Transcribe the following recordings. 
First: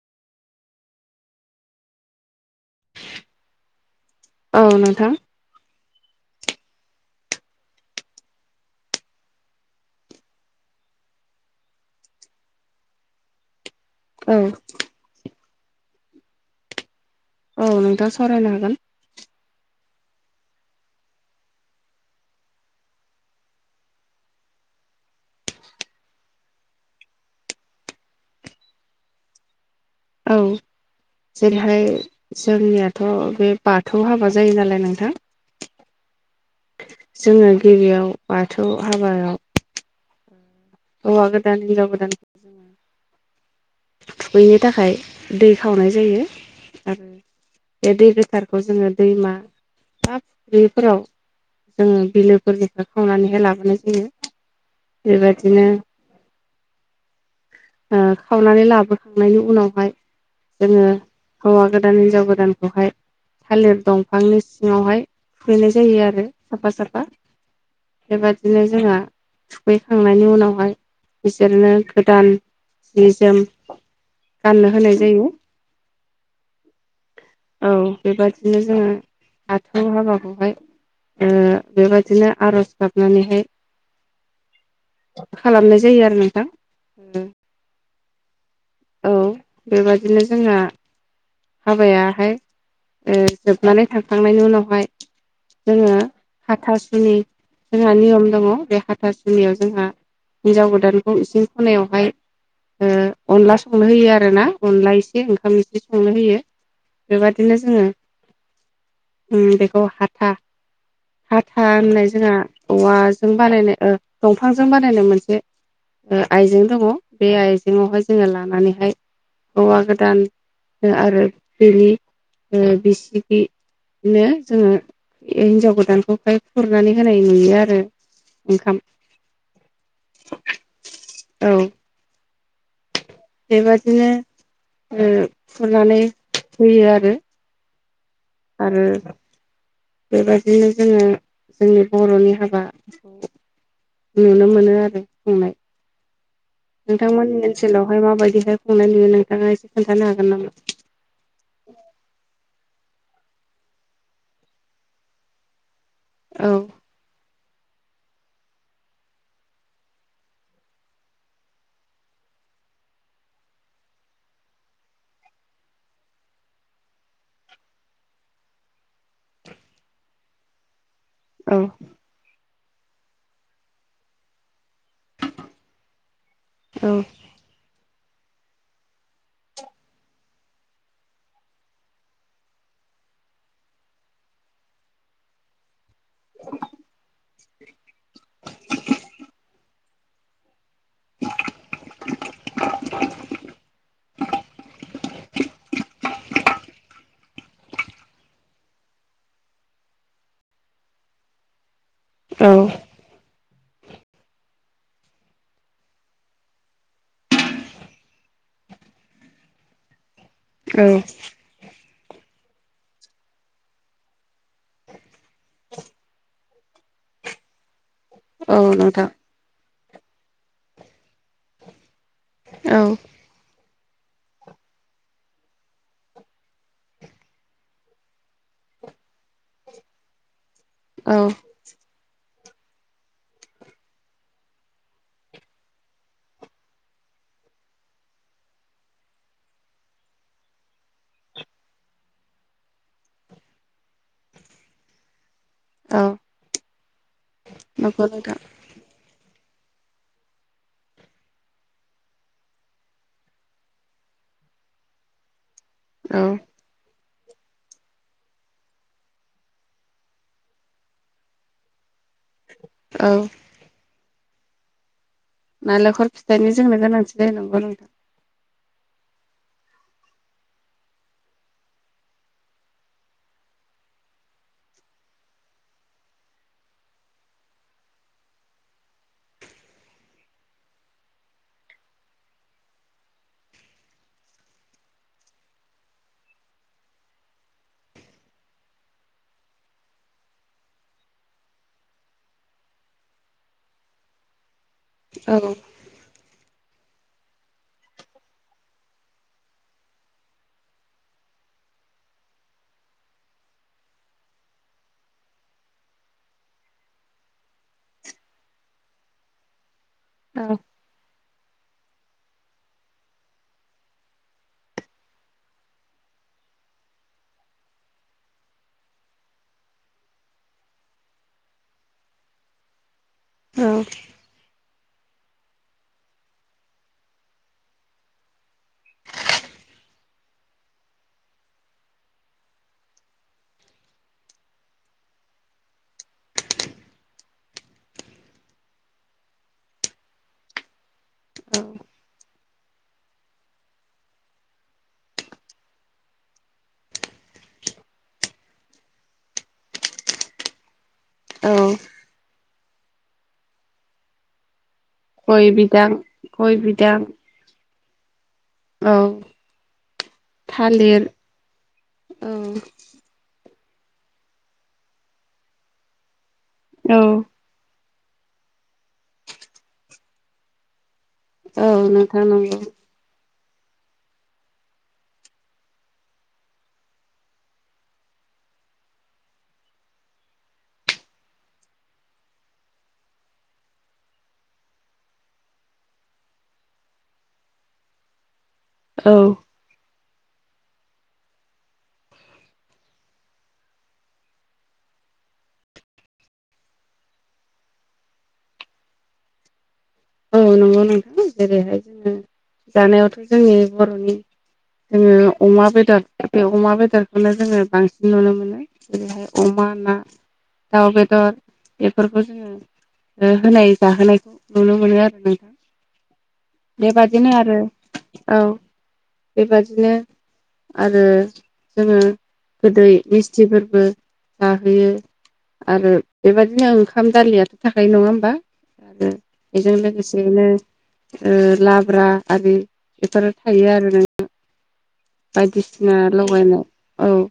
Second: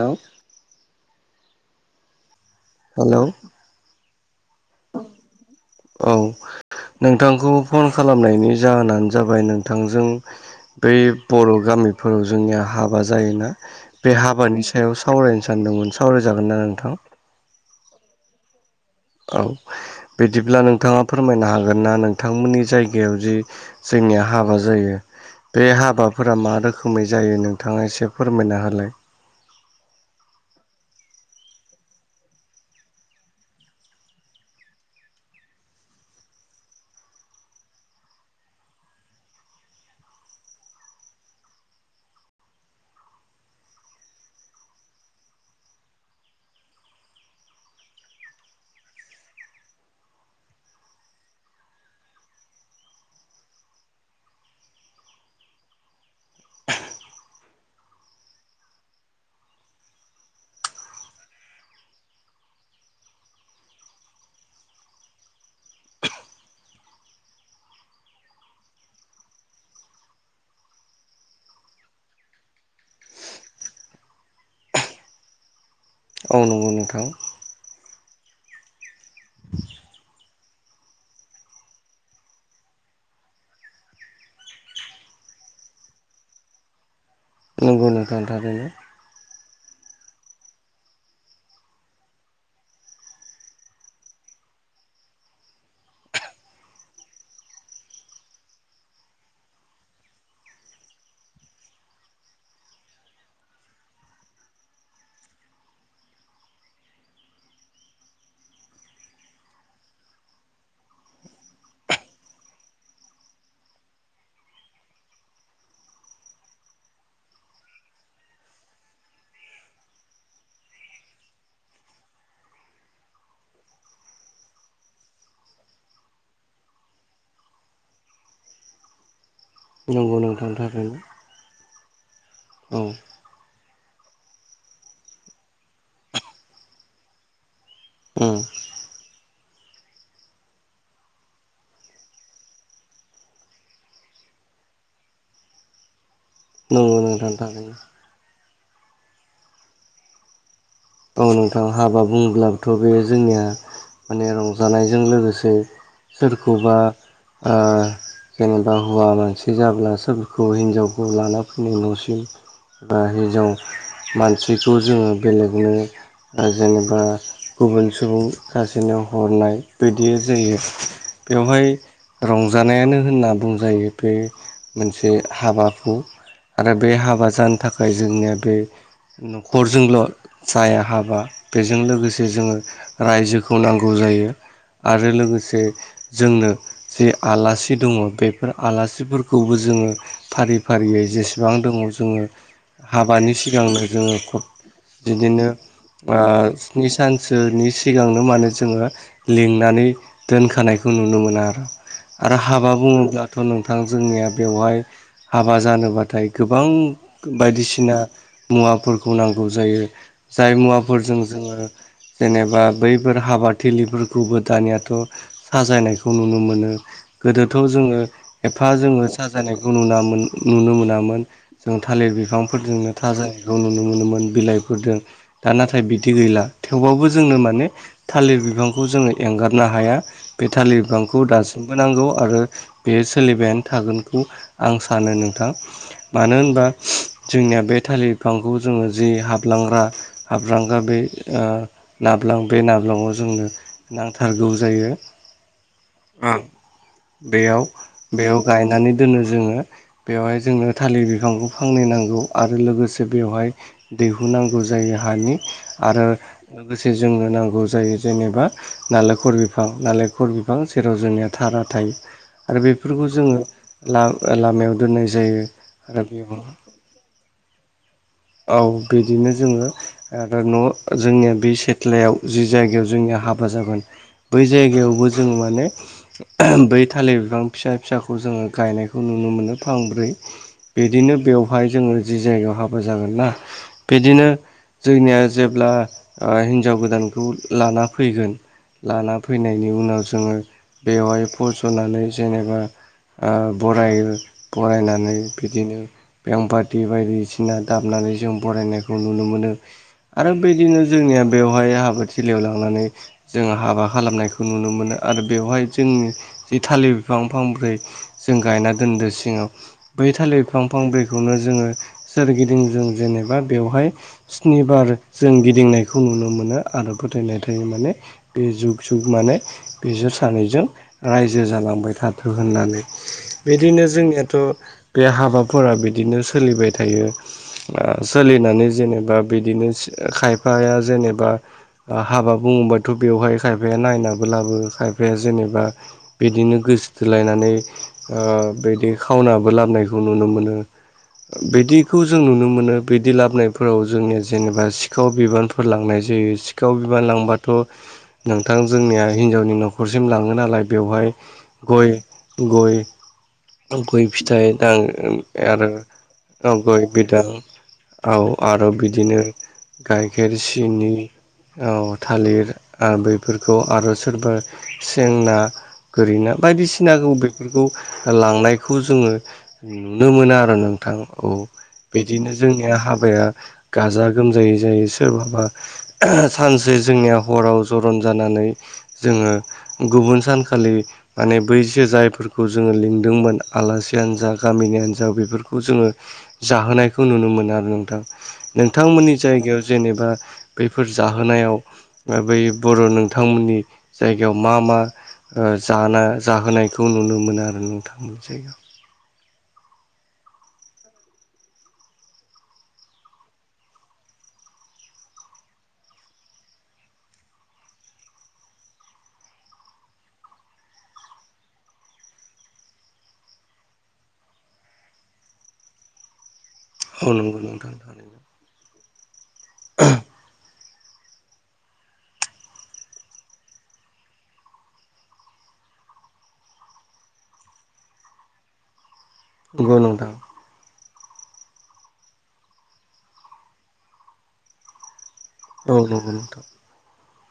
औ हेल औ नोंथां औ नोंथांखौ फन खालामनायनि जाहोनानो जाबाय नोंथांजों बै बर' गामिफोराव जोंनिया हाबा जायोना बे औ हाबानि सायाव सावरायनो सानदोंमोन सावरायजागोन ना नोंथां औ नोंथां सावरायनो हागोन औ बिदिब्ला नोंथाङा फोरमायनो हागोन ना नोंथांमोननि जायगायाव जि जोंनिया हाबा जायो बे हाबाफोरा मा रोखोमै जायो नोंथाङा एसे फोरमायना होलाय औ [inaudible] जेरैहाय जोंनियाथ' बे बाथौ हाबा जायो नालाय नोंथां [inaudible] जोङो गिबियाव बाथौ हाबायाव होवा गोदान हिनजाव गोदान थुखैनो थाखाय दै खावनाय जायो आ बे दै गोथारखौ जोङो दैमा बा [unintelligible] फोराव जों बिलोफोरनिफ्राय खावनानैहाय लाबोनाय जायो बेबायदिनो ओ खावनानै लाबोखांनायनि उनावहाय जोङो हौवा गोदान हिनजाव गोदानखौहाय थालिर दंफांनि सिङावहाय थुखैनाय जायो आरो साफा साफा। बेबायदिनो जोंहा थुखैखांनायनि उनाव हाय बिसोरनो गोदान जि जोम गाननो होनाय जायो। औ नंगौ नोंथां। औ बेबादिनो जोङो बाथौ हाबाखौ हाय ओ बेबायदिनो आरज गाबनानै हाय खालामनाय जायो आरो नोंथां। नंगौ नोंथां थारैनो औ बेबादिनो जोंहा हाबायाहाय ओ जोबनानै थांखांनायनि उनाव हाय जोङो हाथासुनि जोंहा नियम दङ बे हाथासुनियाव जोंहा हिनजाव गोदानखौ इसिं खनायाव हाय अनला संनो होयो आरोना अनला एसे ओंखाम इसे संनो होयो। बेबादिनो जोङो उम बेखौ हाथा हाथा होननाय जोंहा औवाजों बानायनाय ओ दंफांजों बानायनाय मोनसे ओ आइजें दङ बे आइजेंआव हाय जोङो लानानैहाय हौवा गोदान ओ आरो बिनि ओ बिसिगि बिदिनो जोङो ए हिनजाव गोदानखौहाय खुरनानै होनाय नुयो आरो। ओंखाम नंगौ नोथां थाखायनो औ औ बेबादिनो ओ खुरनानै होयो आरो आरो बेबादिनो जोङो जोंनि बर'नि हाबा नुनो मोनो आरो खुंनाय नंगौ नोंथां नोंथांमोननि थारैनो ओनसोलाव हाय माबायदि हाय खुंनाय नुयो नोंथाङा एसे खोनथानो हागोन नामा? औ नोंथां हाबा बुंब्लाबोथ बे जोंनिया माने रंजानायजों लोगोसे औ सोरखौबा ओ जेनेबा हौवा मानसि जाब्ला सोरखौ हिनजावखौ लाना फैनाय नसिम बा हिनजाव मानसिखौ जोङो बेलेगनो ओ जेनेबा गुबुन सुंबुं सासेनो हरनाय बिदि जायो औ बेवहाय रंजानायानो होनना बुंजायो बे मोनसे हाबा हु आरो औ बे हाबा जान थाखाय जोंनिया बे नखरजोंल जाया हाब ओ बेजों लोगोसे जोङो रायजोखौ नांगौ जायो। आरो लोगोसे जोंनो जे आलासि दङ बेफोर आलासिफोरखौबो जोङो फारि फारियै जेसेबां दङ जोङो। हाबानि सिगांनो जोङो खुब बिदिनो ओ स्नि सानसोनि सिगांनो मानोे जोङो। लिंनानै दोनखानायखौ नुनो मोनो आरो आरो औ हाबा बुङोब्ला थ' नोंथां जोंनिया बेवहाय हाबा जानोबाथाय गोबां बायदिसिना। मुवाफोरखौ नांगौ जायो जाय औ मुवाफोरजों जोङो जेनेबा बैफोर हाबा थिलिफोरखौबो दानियाथ'। साजायनायखौ नुनो मोनो गोदोथ जोङो। औ एफा जोङो नोंथां साजानायखौ नुनामोन नुनो मोनामोन जों थालिर बि औ बिफांफोरजोंनो थाजानायखौ नुनो मोनोमोन बिलाइफोरजों। दा नाथाय बिदि गैला थेवबाबबो जोंनो माने थालिर बिफांखौ जोङो एंगारनो हाया। बे थालिर औ बिफांखौ दासिम बोनांगौ आरो बेयो सोलिबायानो थागोनखौ आं सानो नोंथां। मानो होनबा जोंनिया बे थालिर बिफांखौ जोङो जि हाबलांग्रा हाब्रांगा बे ओ नाब्लां बे नाब्लङाव जोंनो नांथारगौ जायो औ ओ नंगौ नोंथां बेयाव-बेयाव गाय नानै दोनो जोङो। बेवहाय जोंनो थालिर बिफांखौ फाननै नांगौ आरो लोगोसे बेवहाय दैहुनांगौ जायो हानि आरो। औ लोगोसे जोंनो नांगौ जायो जेनेबा नालेंखर बिफां नालेंखर फां जेराव जोंनिया थारा थायो। आरो बेफोरखौ औ जोङो लामायाव दोननाय जायो। आरो नालेंखर बेयाव फिथाइनि जोंनो गोनांथि जायो नंगौ नोंथां। औ बिदिनो जोङो आरो न' जोंनिया बे सेटलायाव जि जायगायाव जोंनिया हाबा जागोन। बै जायगायावबो जों माने बै थालिर बिफां फिसा-फिसा खौ जोङो गायनायखौ नुनो मोनो फांब्रै। बिदिनो बेवहाय जोङो जि जायगायाव हाबा जागोन ना बिदिनो जोंनिया जेब्ला ओ हिनजाव गोदानखौ लाना फैगोन। लाना फैनायनि उनाव जोङो बेवहाय फज'नानै जेनेबा ओ बरायो बरायनानै औ बिदिनो बेंपारटि बायदिसिना दामनानै जों बरायनायखौ नुनो मोनो। आरो बेदिनो जोंनिया बेवहाय हाबाद थलियाव लांनानै जोङो हाबा खालामनायखौ नुनो मोनो आरो बेवहाय जोंनि जि थालिर बिफांब्रै जों गायना दोन्दो सिङाव। बै थालिर औ बिफां फांब्रैखौनो जोङो सोरगिदिं जों जेनेबा बेवहाय। स्निबार जों गिदिंनायखौ नुनो मोनो आरो फोथायनाय थायो। माने बे जुग-जुग माने बिसोर सानैजों रायजो जालांबाय थाथो होननानै। औ बिदिनो जोंनियाथ' बे हाबाफोरा बिदिनो सोलिबाय थायो ओ सोलिनानै जेने बा बिदिनो सि खायफाया जेनेबा आ हाबा बुङोबाथ' बेवहाय खायफाया नायनाबोलाबो खायफाया जेनेबा बिदिनो गोसोथोलायनानै। ओ बिदि खावनाबो लाबोनायखौ नुनो मोनो। बिदिखौ जों नुनो मोनो बिदि लाबोनफोराव जोंनिया जेनेबा सिखाव बिबानफोर लांनाय जायो। सिखाव बिबान लांबाथ' नोंथां जोंनिया हिनजावनि न'खरसिम लाङो नालाय। बेवहाय औ गय गय गय फिथाइ दां ओम आरो औ गय बिदां औ आरो औ बिदिनो गाइखेर सिनि थालिर औ औ थालिर आ बेफोरखौ आरो सोरबा सेंना गोरिना बायदिसिनाखौ बे औ फोरखौ लांनायखौ जोङो नुनो मोनो आरो नोंथां। औ नोंथां बिदिनो नंगौ जोंनिया हाबाया गाजा गोमजायै जायो सोरबाबा सानसे जोंनिया हराव जरन जानानै जोङो गुबुन सानखालि माने बैसो जायफोरखौ जोङो लिंदोंमोन आलासियानो जा गामिनि हान्जा बेफोरखौ जोङो जाहोनायखौ नुनो मोनो आरो नोंथां। नोंथांमोननि औ जायगायाव जेनेबा बेफोर जाहोनायाव ओ बै बर' नोंथांमोननि जायगायाव मा मा ओ जाना जाहोनायखौ नुनो मोनो आरो नोंथांमोन जायगाव? औ नंगौ नोंथां जेरै'हाय जोङो जानायावथ' जोंनि बर'नि जोङो अमा बेदर बे अमा बेदरखौनो जोङो बांसिन नुनो मोनो। जेरैहाय अमा, ना, दाउ बेदर बेफोरखौ जोङो ओ होनाय जाहोनायखौ नुनो मोनो आरो नोंथां। औ बेबादिनो नंगौ आरो नोंथां थारैनो। औ बेबादिनो आरो जोङो गोदै मिस्थिफोरबो जाहोयो। आरो बेबायदिनो ओंखाम दालियाथ' थाखायो नङा होमबा? ओ बेजों नंगौ नोंथां लोगोसेनो ओ लाब्रा आरि बेफोरो थायो आरो नोंथां। औ बायदिसिना नंगौ नोंथां लगायनाय औ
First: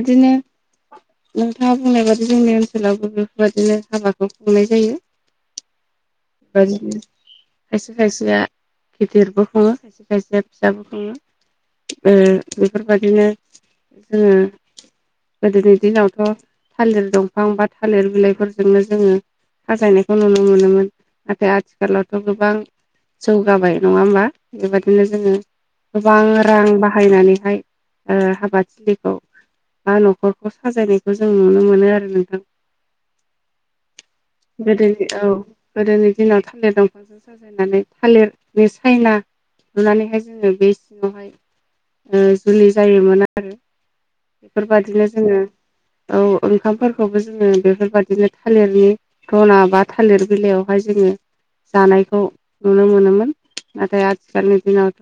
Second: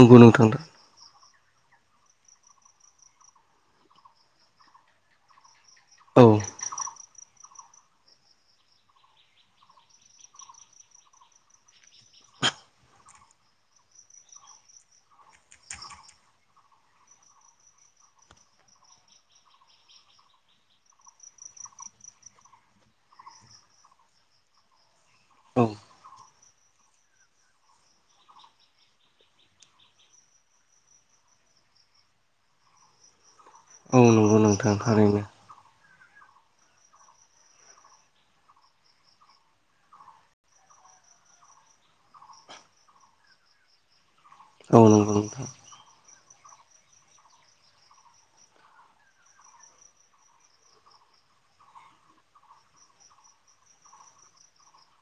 नंगौ नोंथां नोंथाङा बुंनाय बादि जोंनि ओनसोलावबो बेफोरबायदिनो हाबाखौ खुंनाय जायो। औ। बेदिनो खायसे खायसेया गिदिरबो खुङो खायसे खायसेया फिसाबो खुङो ओ बेफोर बायदिनो जोङो गोदोनि दिनावथ' थालिर दंफां बा थालिर बिलाइफोरजोंनो जोङो साजायनायखौ नुनो मोनोमोन। नाथाय आथिखालावथ' गोबां जौगाबाय नङा होमबा? बेबादिनो जोङो औ गोबां रां बाहायनानैहाय ओ हाबा थिलि औ बा न'खरखौ साजायनायखौ जों नुनो मोनो आरो नोंथां। औ नंगौ नोंथां गोदोनि थारैनो औ गोदोनि दिनाव थालिर दं साजायनानै थालिरनि सायना लुनानैहाय जोङो बे सिङावहाय ओ जुलि जायोमोन आरो। औ बेफोरबायदिनो नंगौ जोङो नोंथां औ ओंखामफोरखौबो जोङो बेफोरबायदिनो थालिरनि दना बा थालिर बिलाइयावहाय जोङो जानायखौ नुनो मोनोमोन। नाथाय आथिखालनि दिनाव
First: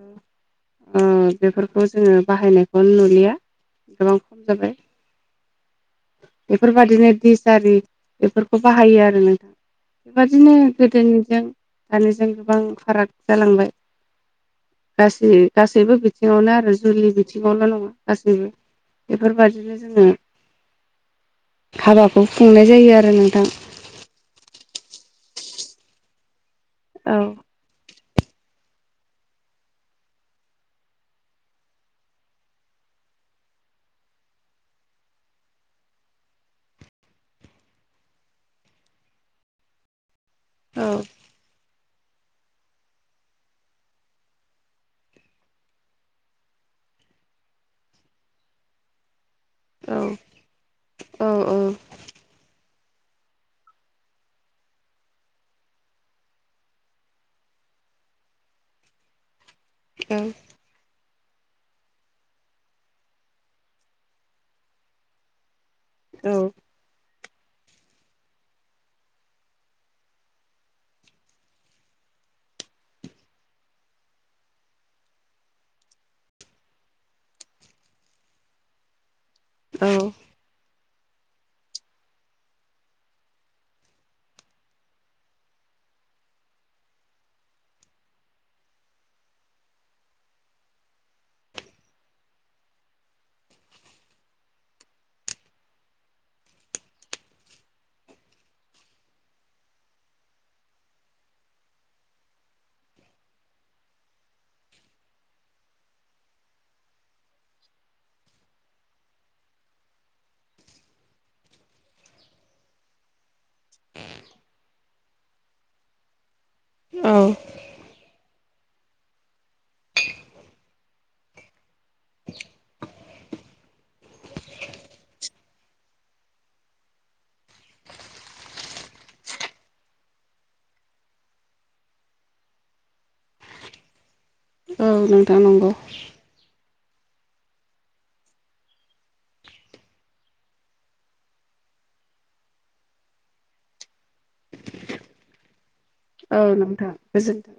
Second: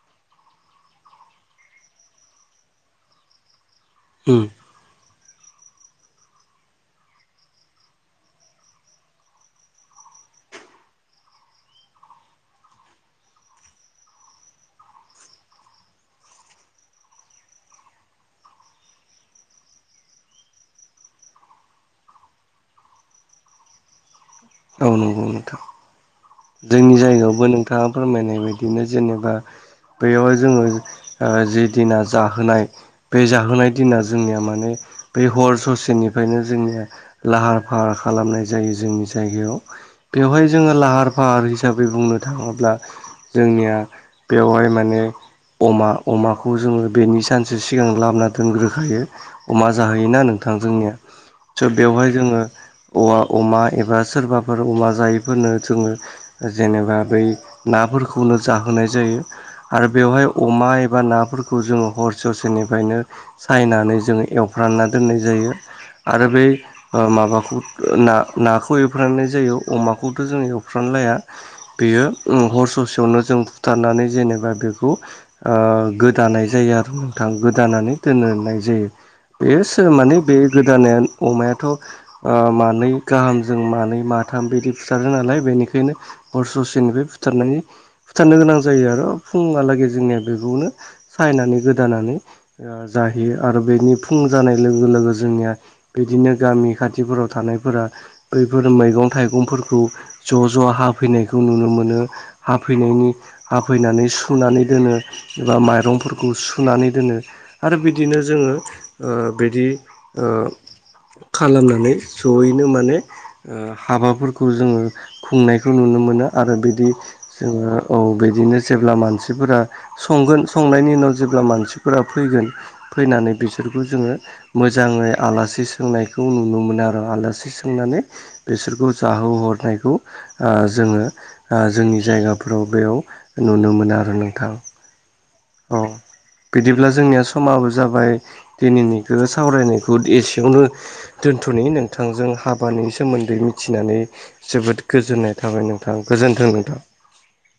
ओ बेफोरखौ जोङो बाहायनायखौनो नुलिया गोबां खम उम जाबाय। बेफोर बायदिनो दिस आरि बेफोरखौ बाहायो आरो नोंथां। बेबादिनो गोदोनिजों दानिजों गोबां फाराग जालांबाय। गासै गासैबो बिथिङावनो आरो जुलि बिथिङावल' नङा गासैबो बेफोरबायदिनो जोङो हाबाखौ औ नंगौ नोंथां जोंनि औ जायगायावबो नोंथाङा फोरमायनाय बायदिनो जेनेबा बेयावहाय जोङो ओ जि दिना जाहोनाय बे जाहोनाय दिना जोंनिया माने बे हर ससेनिफायनो जोंनिया लाहार-फाहार खालामनाय जायो जोंनि जायगायाव बेवहाय जोङो औ लाहार-फाहार हिसाबै बुंनो थाङोब्ला जोंनिया बेवहाय माने अमा अमाखौ जोङो बेनि सानसे सिगां लाबोना दोनग्रोखायो। अमा औ जाहैयोना नोंथां जोंनिया। औ स' बेवहाय जोङो औवा अमा एबा सोरबाफोर अमा जायैफोरनो जोङो जेनेबा बै नाफोरखौनो जाहोनाय जायो। आरो बेवहाय अमा एबा नाफोरखौ बेखौ जोङो हरसे ससेनिफ्रायनो सायनानै जोङो एवफ्रानना दोननाय जायो। आरो बै माबाखौ नाखौ एवफ्राननाय जायो अमाखौथ' जोंङ एवफ्रान लाया। बेयो हर ससेयावनो जों बुथारनानै जेनेबा बेखौ गोदानाय जायो आरो नोंथाङा ओ गोदानानै दोननाय जायो। बेस औ माने बे गोदान अमायाथ' मानै गाहामजों मानै माथाम बिदि फुथारो नालाय बेनिखायनो हर सासेनिफ्राय बुथारनाय जा फुथारनो गोनां जायो आरो फुुंहालागै जोंनिया बेखौनो सायनानै गोदानानै जाहैयो आरो बेनि फुं जानाय लोगो लोगो जोंनिया बिदिनो गामि खाथिफोराव थानायफोरा बैफोर मैगं थाइगंफोरखौ ज' ज' हाफैनायखौ नुनो मोनो हाफैनायनि हाफैनानै सुनानै दोनो एबा माइरंफोरखौ सुनानै दोनो आरो बिदिनो जोङो बिदि खालामनानै जयैनो माने हाबाफोरखौ जोङो खुंनाय बेखौ नुनो मोनो आरो बिदि औ जोङो औ बिदिनो जेब्ला मानसिफोरा संगोन संनायनि उनाव जेब्ला मानसिफोरा फैगोन फैनानै बिसोरखौ जोङो मोजाङै आलासि सोंनायखौ नुनो मोनो आरो आलासि सोंनानै बेसोरखौ जाहोहरनायखौ जोङो जोंनि जायगाफोराव बेयाव नुनो मोनो आरो नोंथां औ नोंथां नंगौ औ बिदिब्ला जोंनिया समाबो जाबाय दिनैनिखौ सावरायनायखौ एसेयावनो दोनथ'नि नोंथांजों हाबानि सोमोन्दै मिथिनानै जोबोद गोजोननाय थाबाय नोंथां औ गोजोन्थों नोंथां गोजोनथों